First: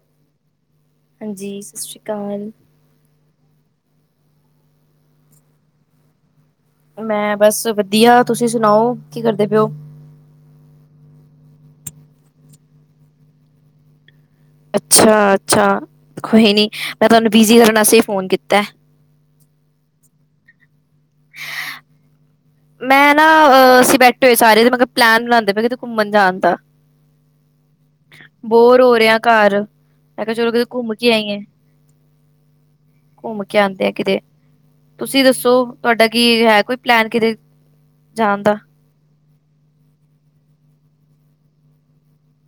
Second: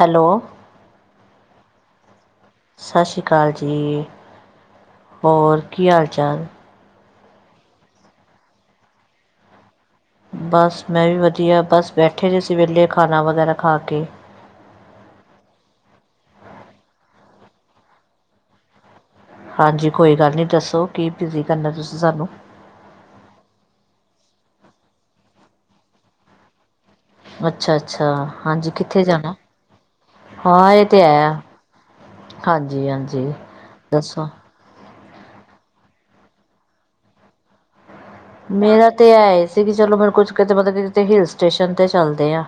Hello. ਹਾਂਜੀ, ਸਤ ਸ਼੍ਰੀ ਕਾਲ। ਸਾ ਸ੍ਰੀ ਕਾਲ ਜੀ, ਹੋਰ ਕੀ ਹਾਲ ਚਾਲ? ਮੈਂ ਬਸ ਵਧੀਆ, ਤੁਸੀਂ ਸੁਣਾਓ ਕੀ ਕਰਦੇ ਪੇਔ? ਬਸ ਮੈਂ ਵੀ ਵਧੀਆ, ਬਸ ਬੈਠੇ ਦੇ ਸੀ ਵੇਲੇ ਖਾਣਾ ਵਗੈਰਾ ਖਾ ਕੇ। ਅੱਛਾ ਅੱਛਾ, ਕੋਈ ਨੀ ਮੈਂ ਤੁਹਾਨੂੰ ਬਿਜੀ ਕਰਨ ਵਾਸਤੇ ਈ ਫੋਨ ਕੀਤੈ। ਹਾਂਜੀ, ਕੋਈ ਗੱਲ ਨੀ ਦੱਸੋ ਕੀ ਬਿਜ਼ੀ ਕਰਨੈ ਤੁਸੀਂ ਸਾਨੂੰ। ਮੈਂ ਨਾ ਅ ਅਸੀਂ ਬੈਠੇ ਹੋਏ ਸਾਰੇ ਮੈ ਕੈ ਪਲੈਨ ਬਣਾਂਦੇ ਪੇ ਕਿਤੇ ਘੁੰਮਣ ਜਾਣ ਦਾ। ਅੱਛਾ ਅੱਛਾ, ਹਾਂਜੀ ਬੋਰ ਹੋ ਕਿੱਥੇ ਰਿਹਾ ਜਾਣਾ? ਘਰ ਮੈਂ ਕਿਹਾ ਚਲੋ ਕਿਤੇ ਹਾਂ, ਏ ਘੁੰਮ ਤੇ ਕੇ ਆਈਏ। ਹੈ। ਹਾਂਜੀ ਹਾਂਜੀ, ਘੁੰਮ ਕੇ ਆਉਂਦੇ ਆ ਕਿਤੇ ਦੱਸੋ। ਤੁਸੀਂ ਦੱਸੋ ਤੁਵਾਡਾ ਕੀ ਹੈ ਕੋਈ ਪਲੈਨ ਕਿਤੇ ਜਾਣ ਦਾ? ਮੇਰਾ ਤੇ ਐਏ ਸੀ ਕੀ ਚਲੋ ਮੈ ਕੁਛ, ਕਿਤੇ ਮਤਬ ਕਿਤੇ ਹਿਲ ਸਟੇਸ਼ਨ ਤੇ ਚੱਲਦੇ ਆ।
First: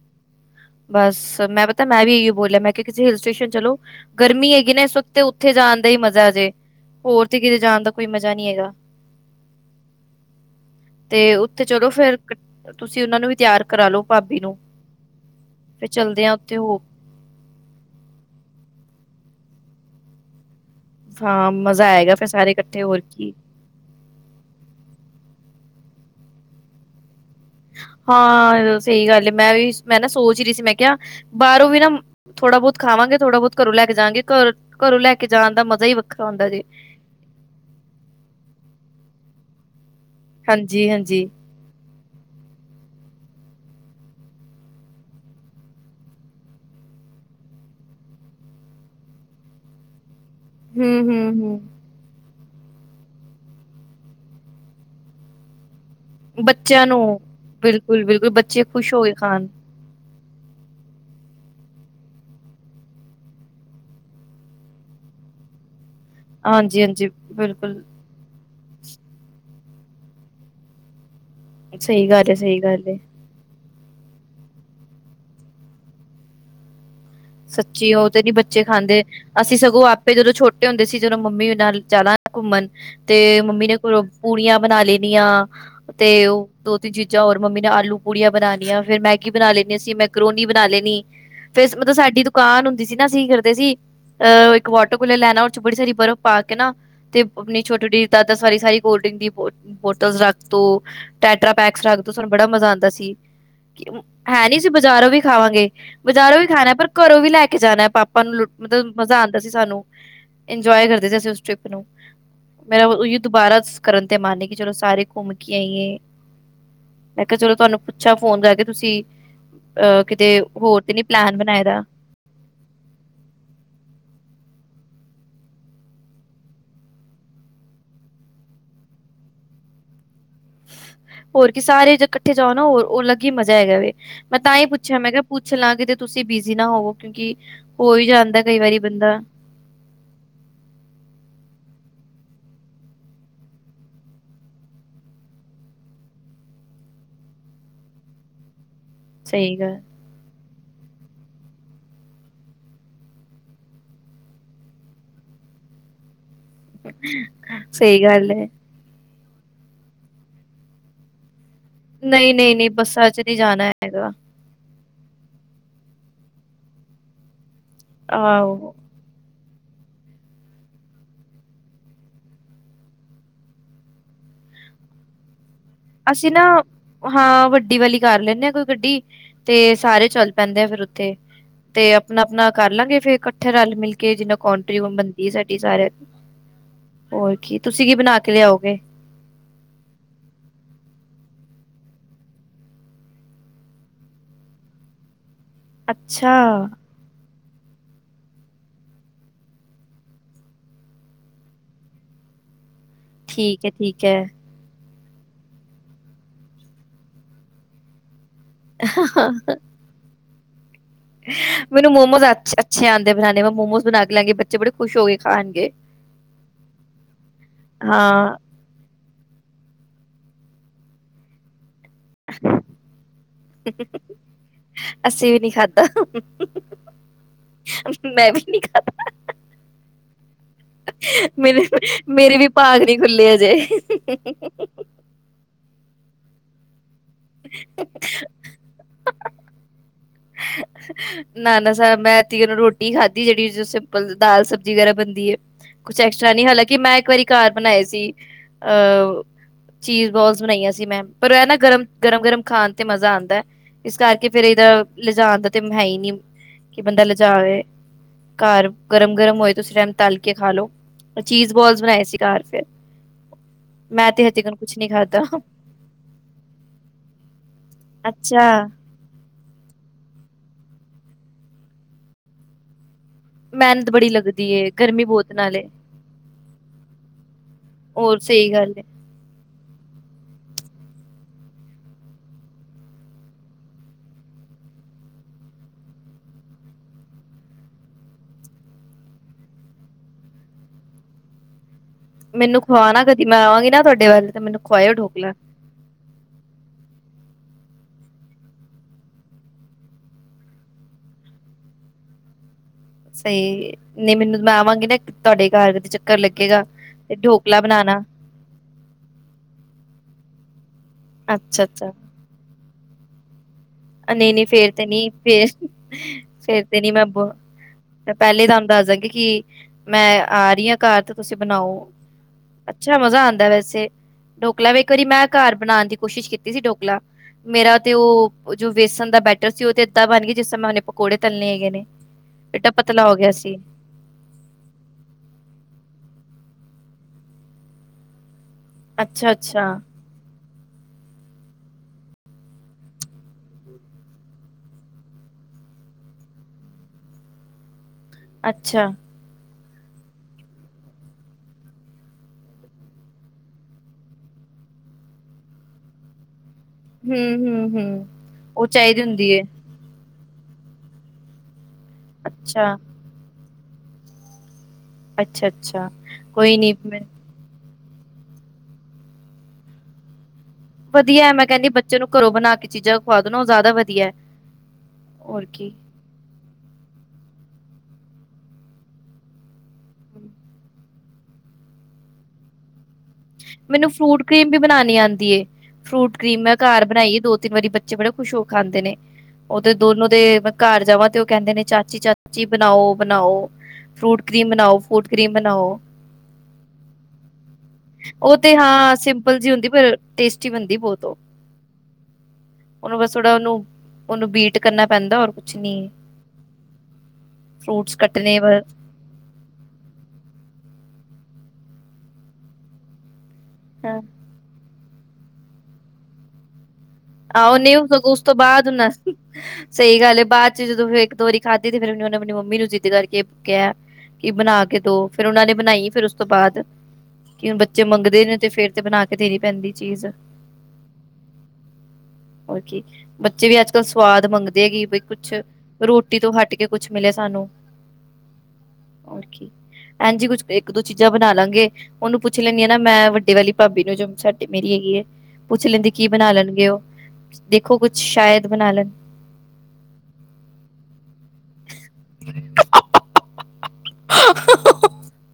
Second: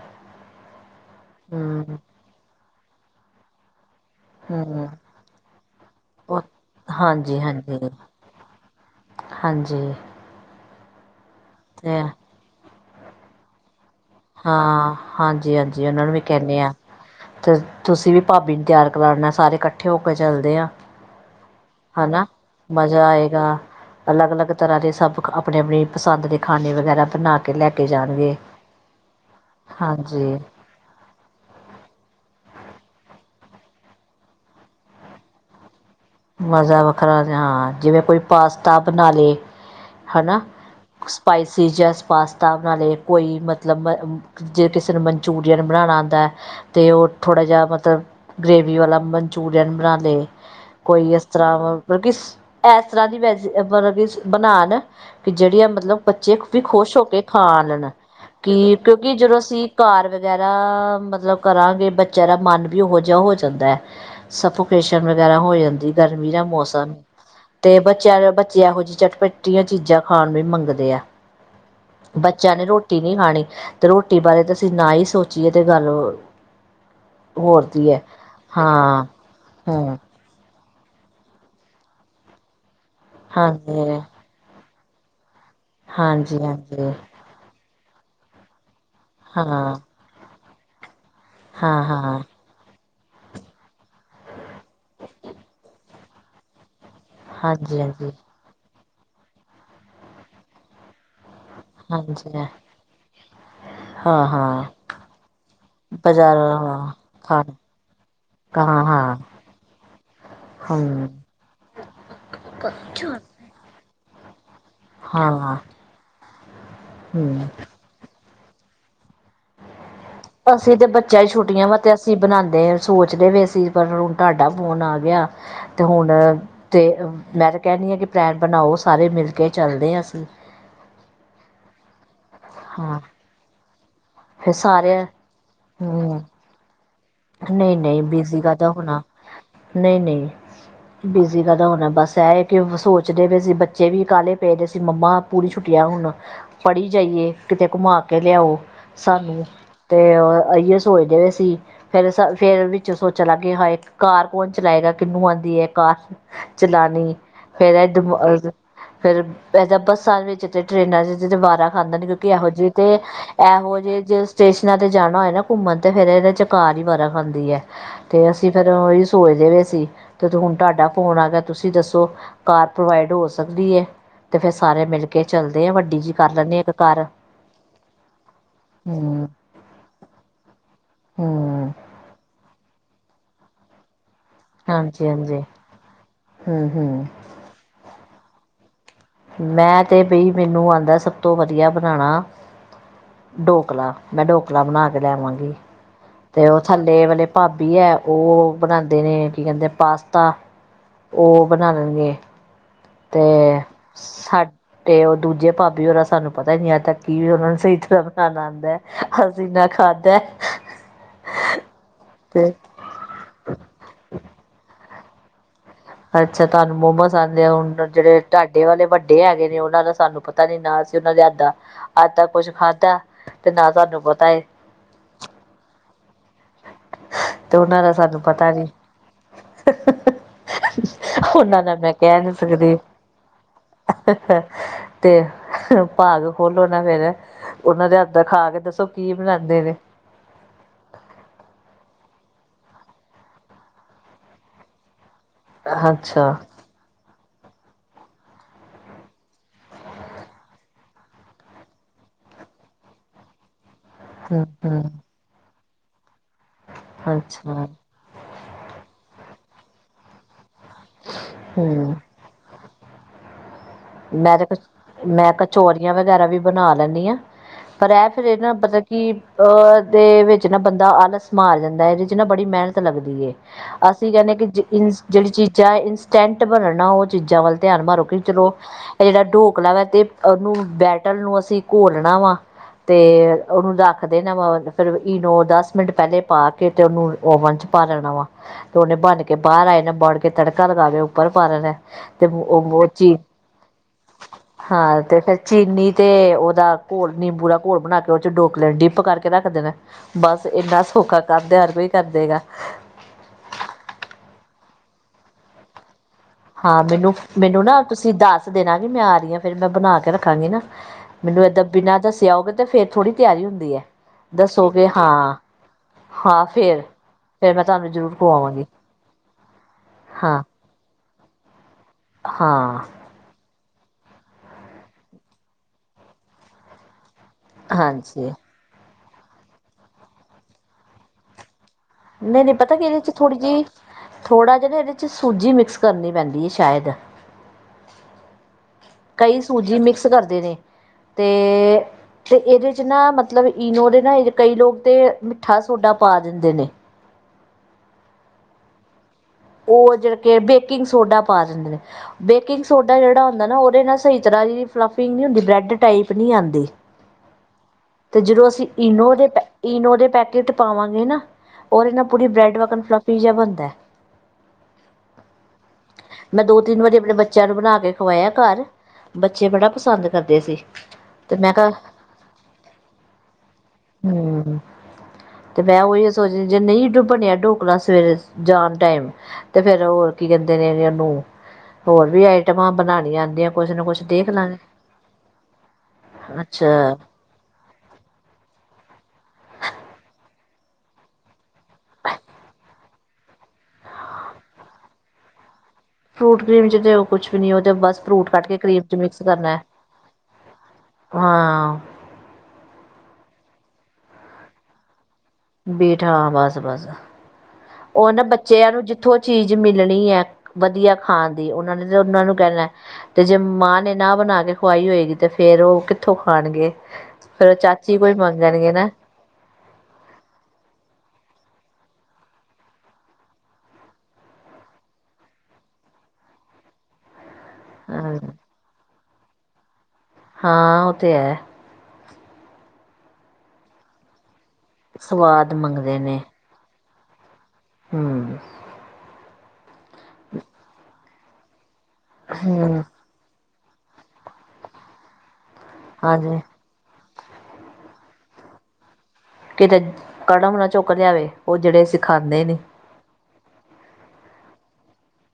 ਬਸ ਮੈਂ ਪਤਾ ਹੂੰ ਮੈਂ ਵੀ ਏਈਓ ਬੋਲਿਆ, ਮੈਂ ਕਿਆ ਕਿਸੇ ਹਿਲ ਸਟੇਸ਼ਨ ਚਲੋ ਗਰਮੀ ਹੈਗੀ ਨਾ ਹੂੰ ਇਸ ਵਕਤ ਤੇ ਉੱਥੇ ਜਾਣ ਦਾ ਈ ਮਜ਼ਾ ਉਹ ਜੇ। ਹੋਰ ਹਾਂਜੀ ਤੇ ਕਿਤੇ ਹਾਂਜੀ ਜਾਣ ਦਾ ਕੋਈ ਮਜ਼ਾ ਨੀ ਹੈਗਾ। ਹਾਂਜੀ ਤੇ ਉੱਥੇ ਚਲੋ ਤੇ ਫੇਰ ਕੱਠ ਅ ਤੁਸੀਂ ਉਨਾ ਨੂੰ ਵੀ ਤਿਆਰ ਕਰਾ ਲੋ ਭਾਬੀ ਨੂੰ ਹਾਂ ਹਾਂਜ ਜੀ ਹਾਂਜੀ ਫਿਰ ਉਹਨਾਂ ਨੂੰ ਵੀ ਚਲਦੇ ਆ ਉੱਥੇ ਕਹਿੰਦੇ ਆਂ, ਹੋ ਤੇ ਤੁਸੀਂ ਵੀ ਭਾਬੀ ਨੂੰ ਤਿਆਰ ਕਰਾ ਲੈਨਾ, ਸਾਰੇ ਕੱਠੇ ਹੋ ਕੇ ਚੱਲਦੇ ਆਂ। ਹਾਂ ਮਜ਼ਾ ਆਏਗਾ ਹਨਾ, ਫਿਰ ਸਾਰੇ ਇਕੱਠੇ ਹੋਰ ਮਜ਼ਾ ਕੀ ਆਏਗਾ। ਅਲੱਗ ਅਲੱਗ ਤਰ੍ਹਾਂ ਦੇ ਸਭ ਆਪਣੇ ਆਪਣੇ ਪਸੰਦ ਦੇ ਖਾਣੇ ਵਗੈਰਾ ਬਣਾ ਕ ਕੇ ਲੈ ਕੇ ਜਾਣਗੇ। ਈ ਗੱਲ ਏ, ਮੈਂ ਵੀ ਮੈਂ ਨਾ ਹਾਂਜੀ ਸੋਚ ਰਹੀ ਸੀ ਮੈਂ ਕਿਆ, ਬਾਹਰੋਂ ਵੀ ਨਾ ਥੋੜਾ ਬਹੁਤ ਖਾਵਾਂਗੇ ਥੋੜਾ ਬਹੁਤ ਘਰੋਂ ਲੈ ਕੇ ਜਾਂਗੇ। ਘਰ ਘਰੋਂ ਲੈ ਕੇ ਜਾਣ ਦਾ ਮਜ਼ਾ ਈ ਵੱਖ ਮਜ਼ਾ ਵੱਖਰਾ ਜ ਹਾਂ। ਜਿਵੇਂ ਕੋਈ ਪਾਸਤਾ ਬਣਾਲੇ ਹੈ ਨਾ ਹਾਂਜੀ ਹਾਂਜੀ ਸਪਾਈਸੀ ਜਿਆ ਪਾਸਤਾ ਬਣਾ ਲੇ, ਕੋਈ ਮਤਲਬ ਜੇ ਕਿਸੇ ਨੂੰ ਮਨਚੂਰੀਅਨ ਬਨਾਣਾ ਆਂਦਾ ਐ ਤੇ ਉਹ ਥੋੜ੍ਹਾ ਜਿਹਾ ਮਤਲਬ ਗ੍ਰੇਵੀ ਵਾਲਾ ਮਨਚੂਰੀਅਨ ਬਣਾ ਲੇ। ਹੂੰ ਕੋਈ ਇਸ ਹੂੰ ਤਰ੍ਹਾਂ ਹੂੰ ਮਲ ਕਿ ਏਸ ਤਰ੍ਹਾਂ ਦੀ ਵੈਜ ਮਤਲਬ ਕਿ ਬਨਾਣ ਕਿ ਜਿਹੜੀਆਂ ਮਤਲਬ ਬੱਚੇ ਵੀ ਬੱਚਿਆਂ ਖੁਸ਼ ਨੂੰ ਹੋ ਕੇ ਖਾ ਲੈਣ ਬਿਲਕੁਲ ਬਿਲਕੁਲ ਬੱਚੇ ਕਿ ਖੁਸ਼ ਹੋ ਕੇ ਕਿਉਂਕਿ ਜਦੋਂ ਖਾਣ ਅਸੀਂ ਘਰ ਵਗੈਰਾ ਮਤਲਬ ਕਰਾਂਗੇ ਬੱਚਿਆਂ ਦਾ ਮਨ ਵੀ ਉਹੋ ਜਿਹਾ ਹੋ ਜਾਂਦਾ ਐ, ਸਫੋਕੇਸ਼ਨ ਵਗੈਰਾ ਹੋ ਜਾਂਦੀ ਗਰਮੀ ਦਾ ਹਾਂਜੀ ਮੌਸਮ, ਹਾਂਜੀ ਤੇ ਬਿਲਕੁਲ ਬੱਚਿਆਂ ਦਾ, ਬੱਚੇ ਇਹੋ ਜਿਹੇ ਚਟਪਟ ਟੀਆਂ ਚੀਜ਼ਾਂ ਖਾਣ ਨੂੰ ਈ ਮੰਗਦੇ ਆ। ਸਹੀ ਗੱਲ ਹੈ ਬੱਚਿਆਂ ਸਹੀ ਨੇ ਗੱਲ ਹੈ ਰੋਟੀ ਨੀ ਖਾਣੀ। ਤੇ ਰੋਟੀ ਬਾਰੇ ਤਾਂ ਅਸੀਂ ਨਾ ਹੀ ਸੋਚੀਏ ਤੇ ਗੱਲ ਅਅ ਸੱਚੀ ਉਹ ਤੇ ਨੀ ਬੱਚੇ ਖਾਂਦੇ, ਅਸੀਂ ਸਗੋਂ ਹਮ ਆਪੇ ਜਦੋਂ ਛੋਟ ਟੇ ਹੁੰਦੇ ਸੀ, ਜਦੋਂ ਮੰਮੀ ਨਾਲ ਚਾਲਾਂ ਘੁੰਮਣ ਤੇ ਮੰਮੀ ਨੇ ਹਾਂਜੀ ਕੋ ਪੂੜੀਆਂ ਬਨਾ ਲੇਨੀਆ। ਤੇ ਹਾਂਜੀ ਉਹ ਦੋ ਤਿੰਨ ਹਾਂਜੀ ਚੀਜ਼ਾਂ ਹੋਰ ਮੰਮੀ ਨੇ ਆਲੂ ਪੂੜੀਆਂ ਬਣਾ ਲੀਆਂ ਫਿਰ ਮੈਗੀ ਬਣਾ ਲੈਂਦੀ ਸੀ ਮੈਂ ਕਰੋਨੀ ਬਣਾ ਲੈਣੀ, ਫੇਰ ਮਤਲਬ ਹਾਂ-ਹਾਂ। [unintelligible] ਹੁੰਦੀ ਸੀ ਨਾ ਸੀ ਕਰਦੇ ਸੀ ਅਹ ਵਾਟਰ ਕੂਲਰ ਲੈਣਾ ਉਹ ਚ ਬੜ ਸਾਰੀ ਬਰਫ਼ ਪਾ ਕੇ ਨਾ, ਤੇ ਆਪਣੀ ਹਾਂਜੀ, ਛੋਟੀ ਜਿਹੀ ਹਾਂਜੀ। ਦਾਦਾ ਸਵਾਰੀ ਸਾਰੀ, ਕੋਲਡ ਡਰਿੰਕ ਦੀ ਬੋਟਲ ਰੱਖ ਤੋਂ ਟੈਟਰਾ ਪੈਕਸ ਰਗ ਤੋਂ ਸਾਨੂੰ ਹਾਂਜੀ, ਬੜਾ ਮਜ਼ਾ ਆਂਦਾ ਸੀ, ਹੈ ਹਾਂ, ਹੈਨੀ ਹਾਂ ਸੀ ਬਜ਼ਾਰੋਂ ਵੀ ਖਾਵਾਂਗੇ ਬਾਜ਼ਾਰੋਂ ਵੀ ਬਜ਼ਾਰੋਂ ਖਾਣਾ ਪਰ ਹਾਂ ਵੀ ਲੈ ਖਾਣ ਕੇ ਜਾਣਾ ਪਾਪਾ ਨੂੰ ਹਾਂ, ਲੂੱਟਨ ਹਾਂ, ਮਜ਼ਾ ਆਉਂਦਾ ਸੀ ਸਾਨੂੰ ਇੰਜੋਏ ਹੂੰ, ਕਰਦੇ ਸੀ ਅਸੀਂ ਉਸ ਟ੍ਰਿਪ ਨੂੰ ਮੇਰਾ ਉਹੀ ਦੁਬਾਰਾ ਕਰਨ ਤੇ ਮਨ ਕੀ ਚਲੋ ਸਾਰੇ ਘੁੰਮ ਕੇ ਹਾਂ, ਆਈਏ। ਮੈਂ ਕਿਹਾ ਹੂੰ। ਚਲੋ ਤੁਹਾਨੂੰ ਪੁੱਛਾ ਫੋਨ ਕਰਕੇ ਤੁਸੀਂ ਅ ਕਿਤੇ ਅਸੀਂ ਹੋਰ ਤੇ ਨੀ ਬੱਚਿਆਂ ਪਲੈਨ ਬਣਾਏ ਛੁੱਟੀਆਂ ਵਾ ਦਾ, ਤੇ ਅਸੀਂ ਬਣਾਉਂਦੇ ਸੋਚਦੇ ਵੀਏ ਅਸੀਂ ਪਰ ਹੁਣ ਤੁਹਾਡਾ ਫੋਨ ਆ ਗਿਆ ਤੇ ਹੁਣ ਤੇ ਮੈਂ ਤਾਂ ਕਹਿਣੀ ਆ ਕਿ ਪਲੈਨ ਬਣਾਓ ਸਾਰੇ ਮਿਲ ਕੇ ਚੱਲਦੇ ਹਾਂ ਅਸੀਂ, ਹੋਰ ਕੀ ਸਾਰੇ ਜ ਇੱਥੇ ਜਾਓ ਨਾ ਹਾਂ ਉਹ ਅਲੱਗ ਹੀ ਮਜ਼ਾ ਹੈਗਾ ਵ ਮੈਂ ਫਿਰ ਤਾਂ ਹੀ ਪੁੱਛਿਆ ਸਾਰੇ ਮੈਂ ਕਿਹਾ ਪੁੱਛ ਲਾਂ ਕਿਤੇ ਹੂੰ, ਤੁਸੀਂ ਬਿਜ਼ੀ ਨਾ ਹੋਵੋ। ਕਿਉਂਕਿ ਨਹੀਂ ਹੋ ਨਹੀਂ ਹੀ ਬਿਜੀ ਜਾਂਦਾ ਦਾ ਕਈ ਦਾ ਵਾਰੀ ਹੋਣਾ ਬੰਦਾ ਨਹੀਂ ਨਹੀਂ ਬਿਜੀ ਦਾ ਹੁਣ ਬਸ ਇਹ ਕਿ ਸੋਚਦੇ ਪਏ ਸੀ ਬੱਚੇ ਵੀ ਕਾਹਲੇ ਪਏਦੇ ਸੀ ਮੰਮਾ ਪੂਰੀ ਛੁੱਟੀਆਂ ਹੁਣ ਪੜ੍ਹੀ ਜਾਈਏ ਕਿਤੇ ਘੁਮਾ ਕੇ ਲਿਆਓ। ਸਾਨੂੰ ਸਹੀ ਗੱਲ ਤੇ ਆਈਏ ਸੋਚਦੇ ਹੋਏ ਸੀ। ਫਿਰ ਸ ਫੇਰ ਵਿੱਚੋਂ ਸੋਚਣ ਲੱਗਏ ਹਾਂ ਕਾਰ ਕੌਣ ਚਲਾਏਗਾ ਕਿਹਨੂੰ ਆਉਂਦੀ ਹੈ ਕਾਰ। ਚਲਾਉਣੀ ਫੇਰ ਇਹ ਸਹੀ ਦਮ ਗੱਲ ਹੈ ਫਿਰ ਇਹਦ ਬੱਸਾਂ ਵਿੱਚ ਤੇ ਟ੍ਰੇਨਾਂ ਚ ਦਬਾਰਾ ਖਾਂਦਾ ਨੀ ਕਿਉਂਕਿ ਨਹੀਂ ਇਹੋ ਨਹੀਂ ਨਹੀਂ ਜਿ ਤੇ ਬੱਸਾਂ ਚ ਨਹੀਂ ਜਾਣਾ ਇਹੋ ਜਿਹੇ ਹੈਗਾ ਜੇ ਸਟੇਸ਼ਨ ਮੈਂ ਤੇ ਜਾਣਾ ਹੋਏ ਨਾ ਘੁੰਮਣ ਤੇ ਫਿਰ ਇਹਦੇ ਘਰ ਹੀ ਬਰਫ਼ ਆਂਦੀ ਹੈ। ਤੇ ਅਸੀਂ ਫੇਰ ਆਹੋ ਉਹੀ ਸੋਚਦੇ ਵੀ ਤੇ ਹੁਣ ਤੁਹਾਡਾ ਫੋਨ ਆ ਗਿਆ ਤੁਸੀਂ ਦੱਸੋ ਕਾਰ ਪ੍ਰੋਵਾਈਡ ਹੋ ਸਕਦੀ ਹੈ ਤੇ ਫੇਰ ਸਾਰੇ ਮਿਲ ਕੇ ਚੱਲ ਅਸੀਂ ਨਾ ਹਾਂ ਵੱਡੀ ਵਾਲੀ ਕਰ ਲੈਂਦੇ ਹਾਂ ਕੋਈ ਗੱਡੀ ਹੂੰ ਤੇ ਸਾਰੇ ਚੱਲ ਪੈਂਦੇ ਆ ਫਿਰ ਉੱਥੇ। ਹੂੰ ਤੇ ਆਪਣਾ ਆਪਣਾ ਕਰ ਲਾ ਫੇਰ ਇਕੱਠੇ ਰਲ ਮਿਲ ਕੇ ਜਿੰਨਾ ਕਾਂਟੀ ਹਾਂਜੀ ਬਣਦੀ ਹਾਂਜੀ ਸਾਡੀ ਸਾਰਿਆਂ ਹੂੰ ਹੂੰ ਹੋਰ ਕੀ ਤੁਸੀਂ ਕੀ ਬਣਾ? ਲਿਆਓਗੇ ਕਿ ਮੈਂ ਤੇ ਬਈ ਮੈਨੂੰ ਆਂਦਾ ਸਭ ਤੋਂ ਵਧੀਆ ਬਣਾਣਾ ਢੋਕਲਾ ਮੈਂ ਢੋਕਲਾ ਬਣਾ ਕੇ ਲੈਵਾਂਗੀ। ਅੱਛਾ ਤੇ ਉਹ ਥੱਲੇ ਵਲੇ ਭਾਬੀ ਹੈ ਉਹ ਬਣਾਂਦੇ ਨੇ ਕੀ ਕਹਿੰਦੇ ਪਾਸਤਾ ਉਹ ਬਣਾ ਲੈਣਗੇ ਤੇ ਕੈ ਤੇ ਉਹ ਦੂਜੇ ਭਾਬੀ ਹੋਰ ਸਾਨੂੰ ਪਤਾ ਨੀ ਅੱਜ ਤਕ ਕੀ ਉਹਨਾ ਨੂੰ ਸਹੀ ਤਰ੍ਹਾਂ ਆਂਦਾ ਹੈ ਹਸੀਂ ਨਾ ਖਾਧਾ। ਮੈਨੂੰ ਮੋਮੋਜ਼ ਤੇ ਅੱਛੇ ਆਂਦੇ ਬਣਾਣੇ ਮੈਂ ਮੋਮੋਸ ਬਣਾ ਕੇ ਲਵਾਂਗੀ ਬੱਚੇ ਬੜੇ। ਖੁਸ਼ ਹੋ ਗਏ ਖਾਣਗੇ। ਅੱਛਾ ਤੁਹਾਨੂੰ ਮੋਮਜ ਆਂਦੇ ਹੁਣ ਜਿਹੜੇ ਹਾਂ ਢਾਡੇ ਵਾਲੇ ਵੱਡੇ ਹੈਗੇ ਨੇ ਉਹਨਾਂ ਨੇ ਸਾਨੂੰ ਪਤਾ। ਪਤਾ ਨੀ ਨਾਲ ਸੀ ਉਹਨਾਂ ਦੇ ਹੱਥ ਦਾ। ਆਦਾ ਕੁਛ ਖਾਧਾ ਤੇ ਨਾ ਸਾਨੂੰ ਪਤਾ ਏ। ਅਸੀਂ ਵੀ ਨੀ ਖਾਧਾ ਤੇ ਉਹਨਾਂ ਦਾ ਸਾਨੂੰ ਮੈਂ ਵੀ ਪਤਾ ਨਹੀਂ ਨੀ ਖਾਧਾ ਉਹਨਾਂ ਦਾ ਮੈਂ ਮੇਰੇ- ਕਹਿ ਨੀ ਮੇਰੇ ਵੀ ਸਕਦੀ ਭਾਗ ਨੀ ਖੁੱਲ੍ਹੇ ਅਜੇ। ਤੇ ਭਾਗ ਖੋਲੋ ਨਾ ਫੇਰ। ਉਹਨਾਂ ਦੇ ਅੰਦਰ ਖਾ ਕੇ ਦੱਸੋ ਕੀ ਬਣਾਦੇ ਨੇ। ਨਾ-ਨਾ ਮੈਂ ਤੇ ਹੁਣ ਅੱਧੀ ਰੋਟੀ ਖਾਧੀ ਜਿਹੜੀ ਸਿੰਪਲ ਦਾਲ ਸਬਜ਼ੀ ਵਗੈਰਾ ਬਣਦੀ। ਬਣਦੀ ਆ ਕੁਛ ਐਕਸਟਰਾ ਅੱਛਾ ਨੀਂ ਹਾਲਾਂਕਿ ਮੈਂ ਇੱਕ ਵਾਰੀ ਘਰ। ਬਣਾਏ ਸੀ ਅਹ ਚੀਜ਼ ਬੋਲਸ ਬਣਾਈਆਂ ਸੀ ਮੈਂ ਪਰ ਐ ਨਾ ਗਰਮ- ਗਰਮ- ਗਰਮ ਖਾਣ ਤੇ ਮਜ਼ਾ ਆਦਾ। ਇਸ ਕਰਕੇ ਫੇਰ ਹਮ ਇਹਦਾ। ਹਮ ਜਾਣ ਦਾ ਤੇ ਮੈਨੂੰ ਹੈ ਨੀਂ। ਕਿ ਬੰਦਾ ਲਜਾਵੇ। ਅੱਛਾ ਘਰ ਗਰਮ-ਗਰਮ ਹੋਏ ਤੁਸੀਂ ਇਹਨੂੰ ਤਲ ਕੇ ਖਾ ਲੋ। ਚੀਜ਼ ਬੋਲਸ ਹਮ ਬਣਾਏ ਸੀ ਰਾਤ ਫੇਰ। ਮੈਂ ਤੇ ਕੁਛ ਨੀ ਫੇਰ ਖਾਧਾ। ਮੈਂ ਕਚੋਰੀਆਂ ਵਗੈਰਾ ਵੀ ਬਣਾ ਲੈਂਣੀ ਹਾਂ। ਪਰ ਇਹ ਫੇਰ ਇਹ ਅੱਛਾ ਨਾ ਮਤਲਬ ਕਿ ਅਹ ਦੇ। ਵਿੱਚ ਨਾ ਬੰਦਾ ਆਲਸ ਮਾਰ ਜਾਂਦਾ ਇਹਦੇ ਚ ਨਾ ਬੜੀ ਮਿਹਨਤ ਲੱਗਦੀ। ਏ ਮਿਹਨਤ ਬੜੀ ਅਸੀਂ ਕਹਿੰਦੇ ਕਿ ਲੱਗਦੀ ਏ ਜਿੰਨੀ ਗਰਮੀ ਜਿਹੜੀ ਬਹੁਤ ਚੀਜ਼ ਨਾਲੇ ਇੰਸਟੈਂਟ ਬਣਨਾ ਉਹ ਚੀਜ਼ਾਂ ਵੱਲ ਧਿਆਨ ਮਾਰੋ ਕਿ ਹੋਰ ਚਲੋ। ਸਹੀ ਗੱਲ ਇਹ ਜਿਹੜਾ ਢੋਕਲਾ ਵਾ ਤੇ ਉਹਨੂੰ। ਬੈਟਲ ਨੂੰ ਅਸੀਂ ਘੋਲਣਾ ਵਾ, ਤੇ ਉਹਨੂੰ ਰੱਖ ਦੇਣਾ ਵਾ ਫੇਰ ਇਨੋ ਦਸ ਮਿੰਟ ਪਹਿਲੇ ਪਾ ਕੇ ਤੇ ਉਹਨੂੰ ਓਵਨ ਚ ਪਾ ਲੈਣਾ ਵਾ, ਤੇ ਉਹਨੇ ਬੰਨ ਕੇ ਬਾਹਰ ਆ ਜਾਂਦਾ ਵਾ, ਮੁੜ ਕਿ ਤੜਕਾ ਲਗਾ ਕੇ ਉੱਪਰ ਪਾ ਦੇਣਾ। ਤੇ ਮੈਨੂੰ ਉਹ ਹੀ ਖਵਾਣਾ ਚੀ। ਕਦੀ ਮੈਂ ਆਵਾਂਗੀ ਨਾ ਤੁਹਾਡੇ ਵੱਲ ਤੇ ਮੈਨੂੰ ਖਵਾਇਓ ਹਾਂ ਤੇ ਢੋਕਲਾ ਫੇਰ ਚੀਨੀ ਤੇ ਉਹਦਾ ਘੋਲ। ਨਿੰਬੂ ਦਾ ਘੋਲ ਬਣਾ ਕੇ ਉਹ ਚ ਡੋਕਲਾ ਡਿੱਪ ਕਰਕੇ ਰੱਖ ਦੇਣਾ ਬਸ ਇੰਨਾ ਸੌਖਾ ਕਰਦੇ ਹਰ ਕੋਈ ਕਰਦੇ ਨੇ। ਸਹੀ ਨਹੀਂ ਮੈਨੂੰ ਮੈਂ ਆਵਾਂਗੀ ਨਾ ਤੁਹਾਡੇ ਘਰ ਵਿੱਚ ਹਾਂ ਮੈਨੂੰ ਮੈਨੂੰ ਨਾ ਤੁਸੀਂ ਦੱਸ ਦੇਣਾ ਕਿ ਮੈਂ ਆ ਰਹੀ ਹਾਂ ਫੇਰ ਮੈਂ ਬਣਾ ਕੇ ਰੱਖਾਂਗੀ ਨਾ। ਮੈਨੂੰ ਅੱਛਾ ਏਦਾਂ ਅੱਛਾ ਬਿਨਾਂ ਦੱਸਿਆ ਆਉਗੇ ਤੇ ਫੇਰ ਥੋੜੀ ਤਿਆਰੀ ਹੈ। ਨਹੀਂ ਨਹੀਂ ਫੇਰ ਤੇ ਦੱਸੋਗੇ ਨਹੀਂ ਹਾਂ ਫੇਰ ਫੇਰ ਤੇ ਨੀ ਮੈਂ ਫੇਰ ਮੈਂ ਤੁਹਾਨੂੰ ਜ਼ਰੂਰ ਪਹਿਲੇ ਖਵਾਵਾਂਗੀ ਤੁਹਾਨੂੰ ਦੱਸਦਾਗੀ ਕਿ ਮੈਂ ਆ ਰਹੀ ਹਾਂ ਘਰ ਤੋਂ ਤੁਸੀਂ ਬਣਾਓ। ਹਾਂ ਅੱਛਾ ਮਜ਼ਾ ਆਉਂਦਾ ਵੈਸੇ ਡੋਕਲਾ ਵੇਖ ਵਾਰੀ ਮੈਂ ਘਰ ਬਣਾਉਣ ਦੀ ਕੋਸ਼ਿਸ਼ ਕੀਤੀ ਸੀ ਡੋਕਲਾ ਮੇਰਾ ਤੇ ਹਾਂਜੀ। ਉਹ ਵੇਸਨ ਦਾ ਬੈਟਰ ਸੀ ਉਹ ਤੇ ਇੱਦਾਂ ਬਣ ਗਏ ਜਿਸ ਸਮੇਂ ਆਪਣੇ ਪਕੌੜੇ ਤਲਣੇ ਹੈਗੇ ਨੇ ਨਹੀਂ ਨਹੀਂ ਏਡਾ ਪਤਾ ਕੀ ਇਹਦੇ ਪਤਲਾ ਚ ਹੋ ਗਿਆ ਥੋੜ੍ਹੀ ਸੀ ਜਿਹੀ ਥੋੜਾ ਜਿਹਾ ਨਾ ਇਹਦੇ ਚ ਸੂਜੀ ਮਿਕਸ ਕਰਨੀ ਪੈਂਦੀ ਏ। ਸ਼ਾਇਦ ਅੱਛਾ ਕਈ ਅੱਛਾ ਸੂਜੀ ਮਿਕਸ ਕਰਦੇ ਨੇ ਤੇ ਤੇ ਇਹਦੇ ਚ ਨਾ ਮਤਲਬ ਇਨੋ ਦੇ ਨਾ ਕਈ ਲੋਕ ਤੇ ਮਿੱਠਾ ਸੋਡਾ ਪਾ ਦਿੰਦੇ ਨੇ ਅੱਛਾ ਉਹ ਜਿਹੜਾ ਕਿ ਬੇਕਿੰਗ ਸੋਡਾ ਪਾ ਦਿੰਦੇ ਨੇ ਬੇਕਿੰਗ ਸੋਡਾ ਜਿਹੜਾ ਹੁੰਦਾ ਨਾ ਉਹਦੇ ਨਾਲ ਸਹੀ ਤਰ੍ਹਾਂ ਦੀ ਫਲਫਿੰਗ ਨੀ ਹੁੰਦੀ ਬ੍ਰੈਡ ਟਾਈਪ ਨਹੀਂ ਆਉਂਦੀ। ਹੂੰ ਹੂੰ ਤੇ ਜਦੋਂ ਉਹ ਅਸੀਂ ਚਾਹੀਦੀ ਇਨੋ ਹੁੰਦੀ ਦੇ ਪ ਏ ਇਨੋ ਦੇ ਪੈਕ ਕਿਟ ਪਾਵਾਂਗੇ ਨਾ ਔਰ ਇਹ ਨਾ ਪੂਰੀ ਬ੍ਰੈਡ ਅੱਛਾ, ਵਗਨ ਫਲੱਫੀ ਜਿਹਾ ਬਣਦਾ ਅੱਛਾ, ਅੱਛਾ ਮੈਂ ਕੋਈ ਦੋ ਨੀ ਤਿੰਨ ਵਾਰੀ ਮੈਂ ਆਪਣੇ ਬੱਚਿਆਂ ਨੂੰ ਬਣਾ ਕੇ ਖਵਾਇਆ ਘਰ ਬੱਚੇ ਬੜਾ ਪਸੰਦ ਕਰਦੇ ਸੀ। ਵਧੀਆ ਮੈਂ ਕਹਿੰਦੀ ਬੱਚੇ ਨੂੰ ਘਰੋਂ ਬਣਾ ਕੇ ਚੀਜ਼ਾਂ ਖਵਾ ਦੋ ਨਾ ਉਹ ਜ਼ਿਆਦਾ ਵਧੀਆ ਹੂੰ ਹੋਰ ਤੇ ਕੀ ਮੈਂ ਉਹੀ ਸੋਚਦੀ ਜੇ ਨਹੀਂ ਡੁੱਬ ਢੋਕਣਾ ਸਵੇਰੇ ਜਾਣ ਟਾਈਮ ਤੇ ਫੇਰ ਹੋਰ ਕੀ ਕਹਿੰਦੇ ਨੇ ਉਹਨੂੰ ਹੋਰ ਵੀ ਆਈਟਮਾਂ ਬਣਾਣੀਆਂ ਮੈਨੂੰ ਫਰੂਟ ਕਰੀਮ ਵੀ ਬਣਾਣੀ ਆਉਂਦੀ ਹੈ ਫਰੂਟ ਕਰੀਮ ਮੈਂ ਘਰ ਅੱਛਾ ਬਣਾਈ ਹੈ ਦੋ ਤਿੰਨ ਵਾਰੀ ਬ ਚੇ ਬੜੇ ਖੁਸ਼ ਹੋ ਖਾਂਦੇ ਨੇ ਉਹ ਤੇ ਦੋਨੋਂ ਦੇ ਘਰ ਜਾਵਾਂ ਤੇ ਉਹ ਕਹਿੰਦੇ ਨੇ ਚਾਚੀ ਚਾਚੀ ਬਣਾਓ ਬਣਾਓ ਫਰੂਟ ਕਰੀਮ ਬਣਾਓ ਫੂਟ ਕਰੀਮ ਬਣਾਓ ਫਰੂਟ ਕਰੀਮ ਅਜੇ ਉਹ ਕੁਛ ਵੀ ਨੀ ਉਹ ਤੇ ਬਸ ਫਰੂਟ ਉਹ ਕੱਟ ਤੇ ਕੇ ਕਰੀਮ ਹਾਂ ਚ ਮਿਕਸ ਸਿੰਪਲ ਜੀ ਕਰਨਾ ਹੁੰਦੀ ਪਰ ਟੇਸਟੀ ਬਣਦੀ ਬਹੁਤ ਉਹ ਹਾਂ ਉਹ ਨੂੰ ਬਸ ਥੋੜਾ ਉਹਨੂੰ ਉਹਨੂੰ ਬੀਟ ਕਰਨਾ ਪੈਂਦਾ ਔ ਬੀਟ ਹਾਂ ਬਸ ਬਸ ਫਰੂਟਸ ਉਹਨਾਂ ਕੱਟਣੇ ਬਸ ਬੱਚਿਆਂ ਨੂੰ ਜਿੱਥੋਂ ਚੀਜ਼ ਮਿਲਣੀ ਹੈ ਵਧੀਆ ਖਾਣਦੀ ਉਹਨਾਂ ਨੇ ਤਾਂ ਉਹਨਾਂ ਨੂੰ ਕਹਿਣਾ ਤੇ ਜੇ ਮਾਂ ਨੇ ਨਾ ਬਣਾ ਕੇ ਖਵਾਈ ਹੋਏਗੀ ਤੇ ਫਿਰ ਉਹ ਕਿੱਥੋਂ ਖਾਣਗੇ ਆਹੋ ਫੇਰ ਉਹ ਨਹੀਂ ਹੋ ਚਾਚੀ ਸਗੋਂ ਕੋਈ ਉਸ ਤੋਂ ਬਾਅਦ ਮੰਗਣਗੇ ਨਾ ਉਹਨਾਂ ਸਹੀ ਗੱਲ ਏ ਬਾਅਦ ਚ ਜਦੋਂ ਫਿਰ ਇੱਕ ਦੋ ਵਾਰੀ ਖਾਧੀ ਤੇ ਫਿਰ ਉਹਨੇ ਆਪਣੀ ਮੰਮੀ ਨੂੰ ਜਿੱਦ ਕਰਕੇ ਕਿਹਾ ਕਿ ਬਣਾ ਕੇ ਦੋ ਫੇਰ ਉਹਨਾਂ ਨੇ ਬਣਾਈ ਫਿਰ ਉਸ ਤੋਂ ਬਾਅਦ ਕਿਉਂ ਬੱਚੇ ਹਾਂ ਮੰਗਦੇ ਨੇ ਤੇ ਫੇਰ ਤੇ ਬਣਾ ਕੇ ਕਿਤੇ ਨੀ ਪੈਂਦੀ ਚੀਜ਼, ਹਾਂ ਉਹ ਤੇ ਹੈ। ਹੋਰ ਕੀ ਬੱਚੇ ਵੀ ਅੱਜ ਕਲ ਸਵਾਦ ਮੰਗਦੇ। ਹੈਗੀ ਬਈ ਕੁਛ ਸਵਾਦ ਮੰਗਦੇ ਰੋਟੀ ਨੇ ਤੋਂ ਹੱਟ ਕੇ, ਕੁਛ ਮਿਲੇ ਸਾਨੂੰ ਹੂੰ, ਹੋਰ ਕੀ ਹਾਂਜੀ ਕੁਛ ਇੱਕ ਦੋ ਚੀਜ਼ ਜਾਂ ਬਣਾ ਲਾਂਗੇ। ਉਹਨੂੰ ਪੁੱਛ ਲੈਣੀ ਆ ਨਾ ਹੂੰ ਮੈਂ ਵੱਡੇ ਵਾਲੀ, ਭਾਬੀ ਨੂੰ ਜੋ ਸਾਡੀ ਮੇਰੀ ਹੈਗੀ ਹੈ। ਪੁੱਛ ਲੈਂਦੀ ਕੀ ਬਣਾ ਹਾਂਜੀ ਲੈਣ ਦੇਖੋ ਕੁਛ ਸ਼ਾਇਦ ਬਣਾ ਲੈਣ, ਕਿਤੇ ਕੜਮ ਨਾ ਚੁੱਕ ਲਿਆਵੇ, ਉਹ ਜਿਹੜੇ ਸਿਖਾਦੇ ਨੇ, [unintelligible]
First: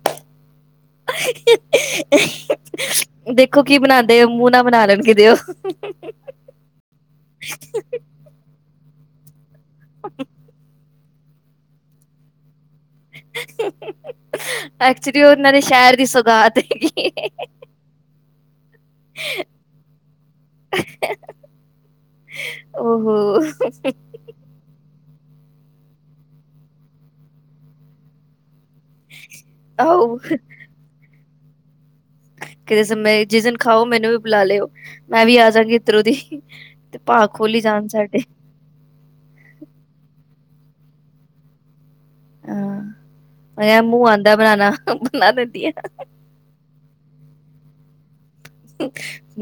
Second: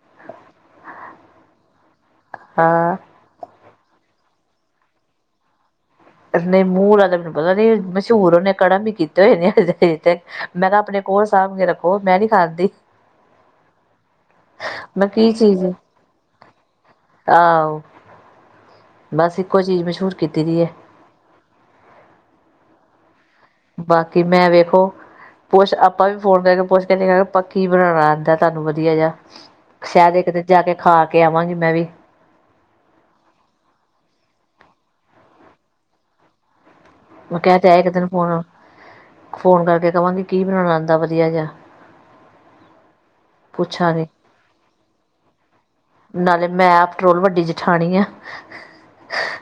ਹਾਂ ਦੇਖੋ ਕੀ ਬਣਾਦੇ, ਦੇ ਮੂੰਹ ਨਾ ਬਣਾ ਲੈਣ ਕਿਤੇ ਉਹ ਨੇ ਮੂਹ ਵਾਲਾ ਮੈਨੂੰ ਪਤਾ ਨਹੀਂ ਮਸ਼ਹੂਰ ਉਹਨੇ ਕੜਮ ਵੀ ਕੀਤੀ। ਹੋਏ ਨੇ, ਤੇ ਮੈਂ ਕਿਹਾ ਆਪਣੇ ਔ ਸਬ ਕੇ ਰੱਖੋ ਮੈਂ ਨੀ ਖਾਦੀ, ਮੈਂ ਐਕਚੁਲੀ ਉਹ ਕੀ ਉਹਨਾਂ ਦੇ ਚੀਜ਼ ਸ਼ਹਿਰ ਦੀ ਸੌਗਾਤ ਹੈਗੀ ਐ। ਆਹੋ ਬਸ ਇੱਕੋ ਚੀਜ਼ ਮਸ਼ਹੂਰ ਕੀਤੀ ਦੀ ਹੈ। ਹੂੰ, ਬਾਕੀ ਮੈਂ ਵੇਖੋ, ਪੁੱਛ ਆਪਾਂ ਵੀ ਫੋਨ ਕਰਕੇ ਪੁੱਛ ਕਹਿੰਦੇ ਪੱਕੀ ਬਣਾਣਾ ਆਦਾ। [unintelligible] ਸਾਨੂੰ ਵਧੀਆ ਜਾ ਸ਼ਾਇਦ ਆਓ ਇੱਕ ਦਿਨ ਜਾ ਕੇ ਖਾ, [unintelligible] ਕੇ ਆਵਾਂਗੀ ਮੈਂ ਵੀ, [unintelligible] ਕਿਤੇੇ ਜਿਸ ਦਿਨ ਖਾਓ ਮੈਨੂੰ ਵੀ ਬੁਲਾ ਲਿਓ ਮੈਂ ਵੀ ਆ ਜਾਵਾਂਗੀ ਇੱਧਰੋਂ ਦੀ ਤੇ ਭਾਅ ਮੈਂ ਕਿਹਾ ਖੋਲੀ ਤੇ ਆ ਜਾਣ ਇੱਕ ਦਿਨ ਸਾਡੇ ਫੋਨ ਫੋਨ ਕਰਕੇ। [unintelligible] ਕਹਾਂਗੇ ਕੀ ਬਣਾਣਾ ਆਉਂਦਾ ਵਧੀਆ ਜਿਹਾ ਹਾਂ [unintelligible] ਮੈ ਕਿਹਾ ਪੁੱਛਾਂਗੀ ਮੂੰਹ ਆਦਾ ਬਣਾਣਾ ਬਣਾ ਦਿਨੀ ਆ। ਥਾਣੀਆਂ, [unintelligible]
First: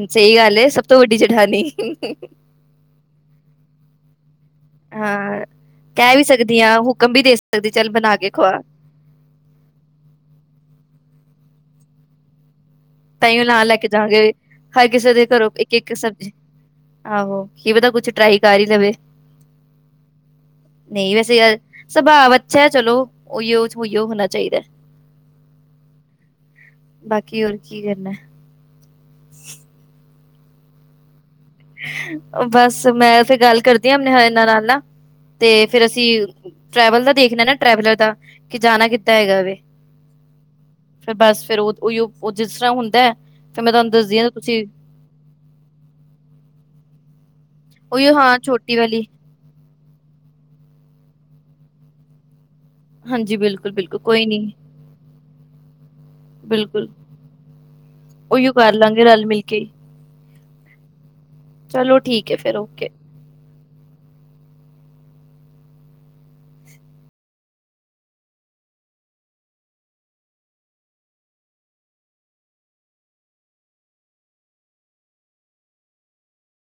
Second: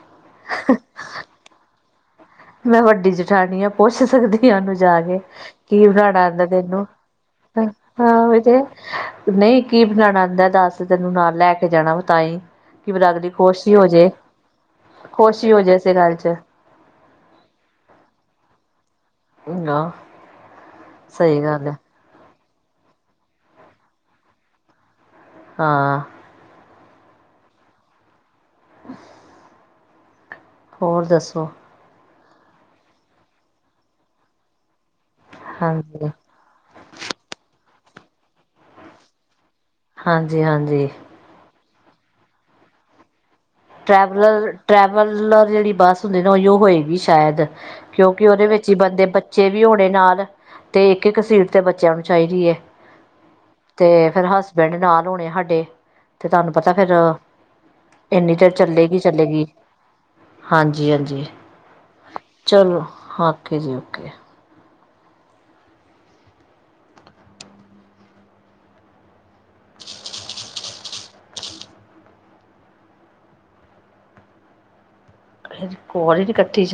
ਸਹੀ ਗੱਲ ਹੈ ਸਭ ਤੋਂ ਵੱਡੀ ਜੇਠਾਨੀ ਹ [unintelligible] ਮੈਂ ਵੱਡੀ ਜੇਠਾਣੀ ਆ ਪੁੱਛ ਸਕਦੀ ਪੁੱਛੀ ਤੇ ਜਾਨਦੀ ਕੇ ਹਾਂ ਕੀ ਕਹਿ ਵੀ ਬਣਾਉਣਾ ਆਉਂਦਾ ਸਕਦੀ ਹਾਂ ਤੈਨੂੰ ਹੁਕਮ ਵੀ ਦੇ ਸਕਦੀ ਚੱਲ ਬਣਾ ਕੇ ਹਾਂ ਤੇ ਖਵਾ ਨਹੀਂ ਕੀ ਬਣਾਉਣਾ ਆਉਂਦਾ ਦੱਸ ਤੈਨੂੰ ਨਾਲ ਲੈ ਕੇ ਜਾਣਾ ਵਾ ਤਾਂ ਹੀ [unintelligible] ਤਾਂ ਹੀ ਉਹ ਨਾਲ ਲੈ ਹੋ ਕੇ ਜੇ ਜਾਵਾਂਗੇ ਹਰ ਕਿਸੇ ਦੇ ਖੁਸ਼ ਘਰੋਂ ਹੀ ਹੋ ਇੱਕ ਜੇ ਇੱਕ ਇਸੇ ਗੱਲ ਸਬਜ਼ੀ ਚ ਆਹੋ ਕੀ ਪਤਾ ਕੁਛ ਟਰਾਈ ਕਰ ਹੀ ਦੇਵੇ। ਹੈ ਨਾ [unintelligible] ਨਹੀਂ ਵੈਸੇ ਸਹੀ ਗੱਲ ਸੁਭਾਅ ਵਧੀਆਂ ਅੱਛਾ ਚਲੋ ਉਹੀਓ ਉਹੀਓ ਹੋਣਾ ਚਾਹੀਦਾ। ਹਾਂ। ਬਾਕੀ ਹੋਰ ਕੀ ਕਰਨਾ। [inaudible] ਹੋਰ ਦੱਸੋ? ਬਸ ਮੈਂ ਉਥੇ ਗੱਲ ਕਰਦੀ ਹਾਂ ਆਪਣੇ [unintelligible] ਤੇ ਫੇਰ ਅਸੀਂ ਹਾਂਜੀ ਟ੍ਰੈਵਲ ਦਾ ਦੇਖ ਨਾ ਟਰੈਵਲਰ ਦਾ ਕਿ ਜਾਣਾ ਕਿੱਥੇ ਹੈਗਾ ਵੇ ਹਾਂਜੀ -ਹਾਂਜੀ ਉਹੀ ਉਹ ਜਿਸ ਤਰ੍ਹਾਂ ਹੁੰਦਾ ਹੈ। ਫਿਰ ਮੈਂ ਤੁਹਾਨੂੰ ਦੱਸਦੀ ਹਾਂ ਟਰੈਵਲਰ ਤੁਸੀਂ ਟਰੈਵਲਰ ਜਿਹੜੀ ਬੱਸ ਹੁੰਦੀ। ਉਹ ਹੀ ਹੋਏਗੀ ਸ਼ਾਇਦ ਉਹੀਓ ਕਿਉਂਕਿ ਹਾਂ ਉਹਦੇ ਵਿੱਚ ਹੀ ਛੋਟੀ ਬੰਦੇ ਵਾਲੀ ਬੱਚੇ ਵੀ ਹੋਣ ਆਪਣੇ ਨਾਲ ਤੇ ਇੱਕ ਇੱਕ ਸੀਟ ਤੇ ਬੱਚਿਆਂ ਨੂੰ ਚਾਹੀਦੀ ਹੈ। ਹਾਂਜੀ ਬਿਲਕੁਲ-ਬਿਲਕੁਲ ਤੇ ਫੇਰ ਕੋਈ ਨੀ ਹਸਬੈਂਡ ਨਾਲ ਹੋਣੇ ਸਾਡੇ ਤੇ ਤੁਹਾਨੂੰ ਪਤਾ ਫੇਰ ਇੰਨੀ ਚਿਰ ਕਰਲਾਂਗੇ ਰਲ ਮਿਲ ਕੇ ਹਾਂਜੀ ਹਾਂਜੀ ਚਲੋ ਠੀਕ ਹੈ ਫਿਰ ਚਲੋ ਓਕੇ ਓਕੇ ਜੀ। [unintelligible] ਓਕੇ [unintelligible] ਫਿਰ ਕਾਲਜ ਇਕੱਠੇ ਜਾਂਦੇ।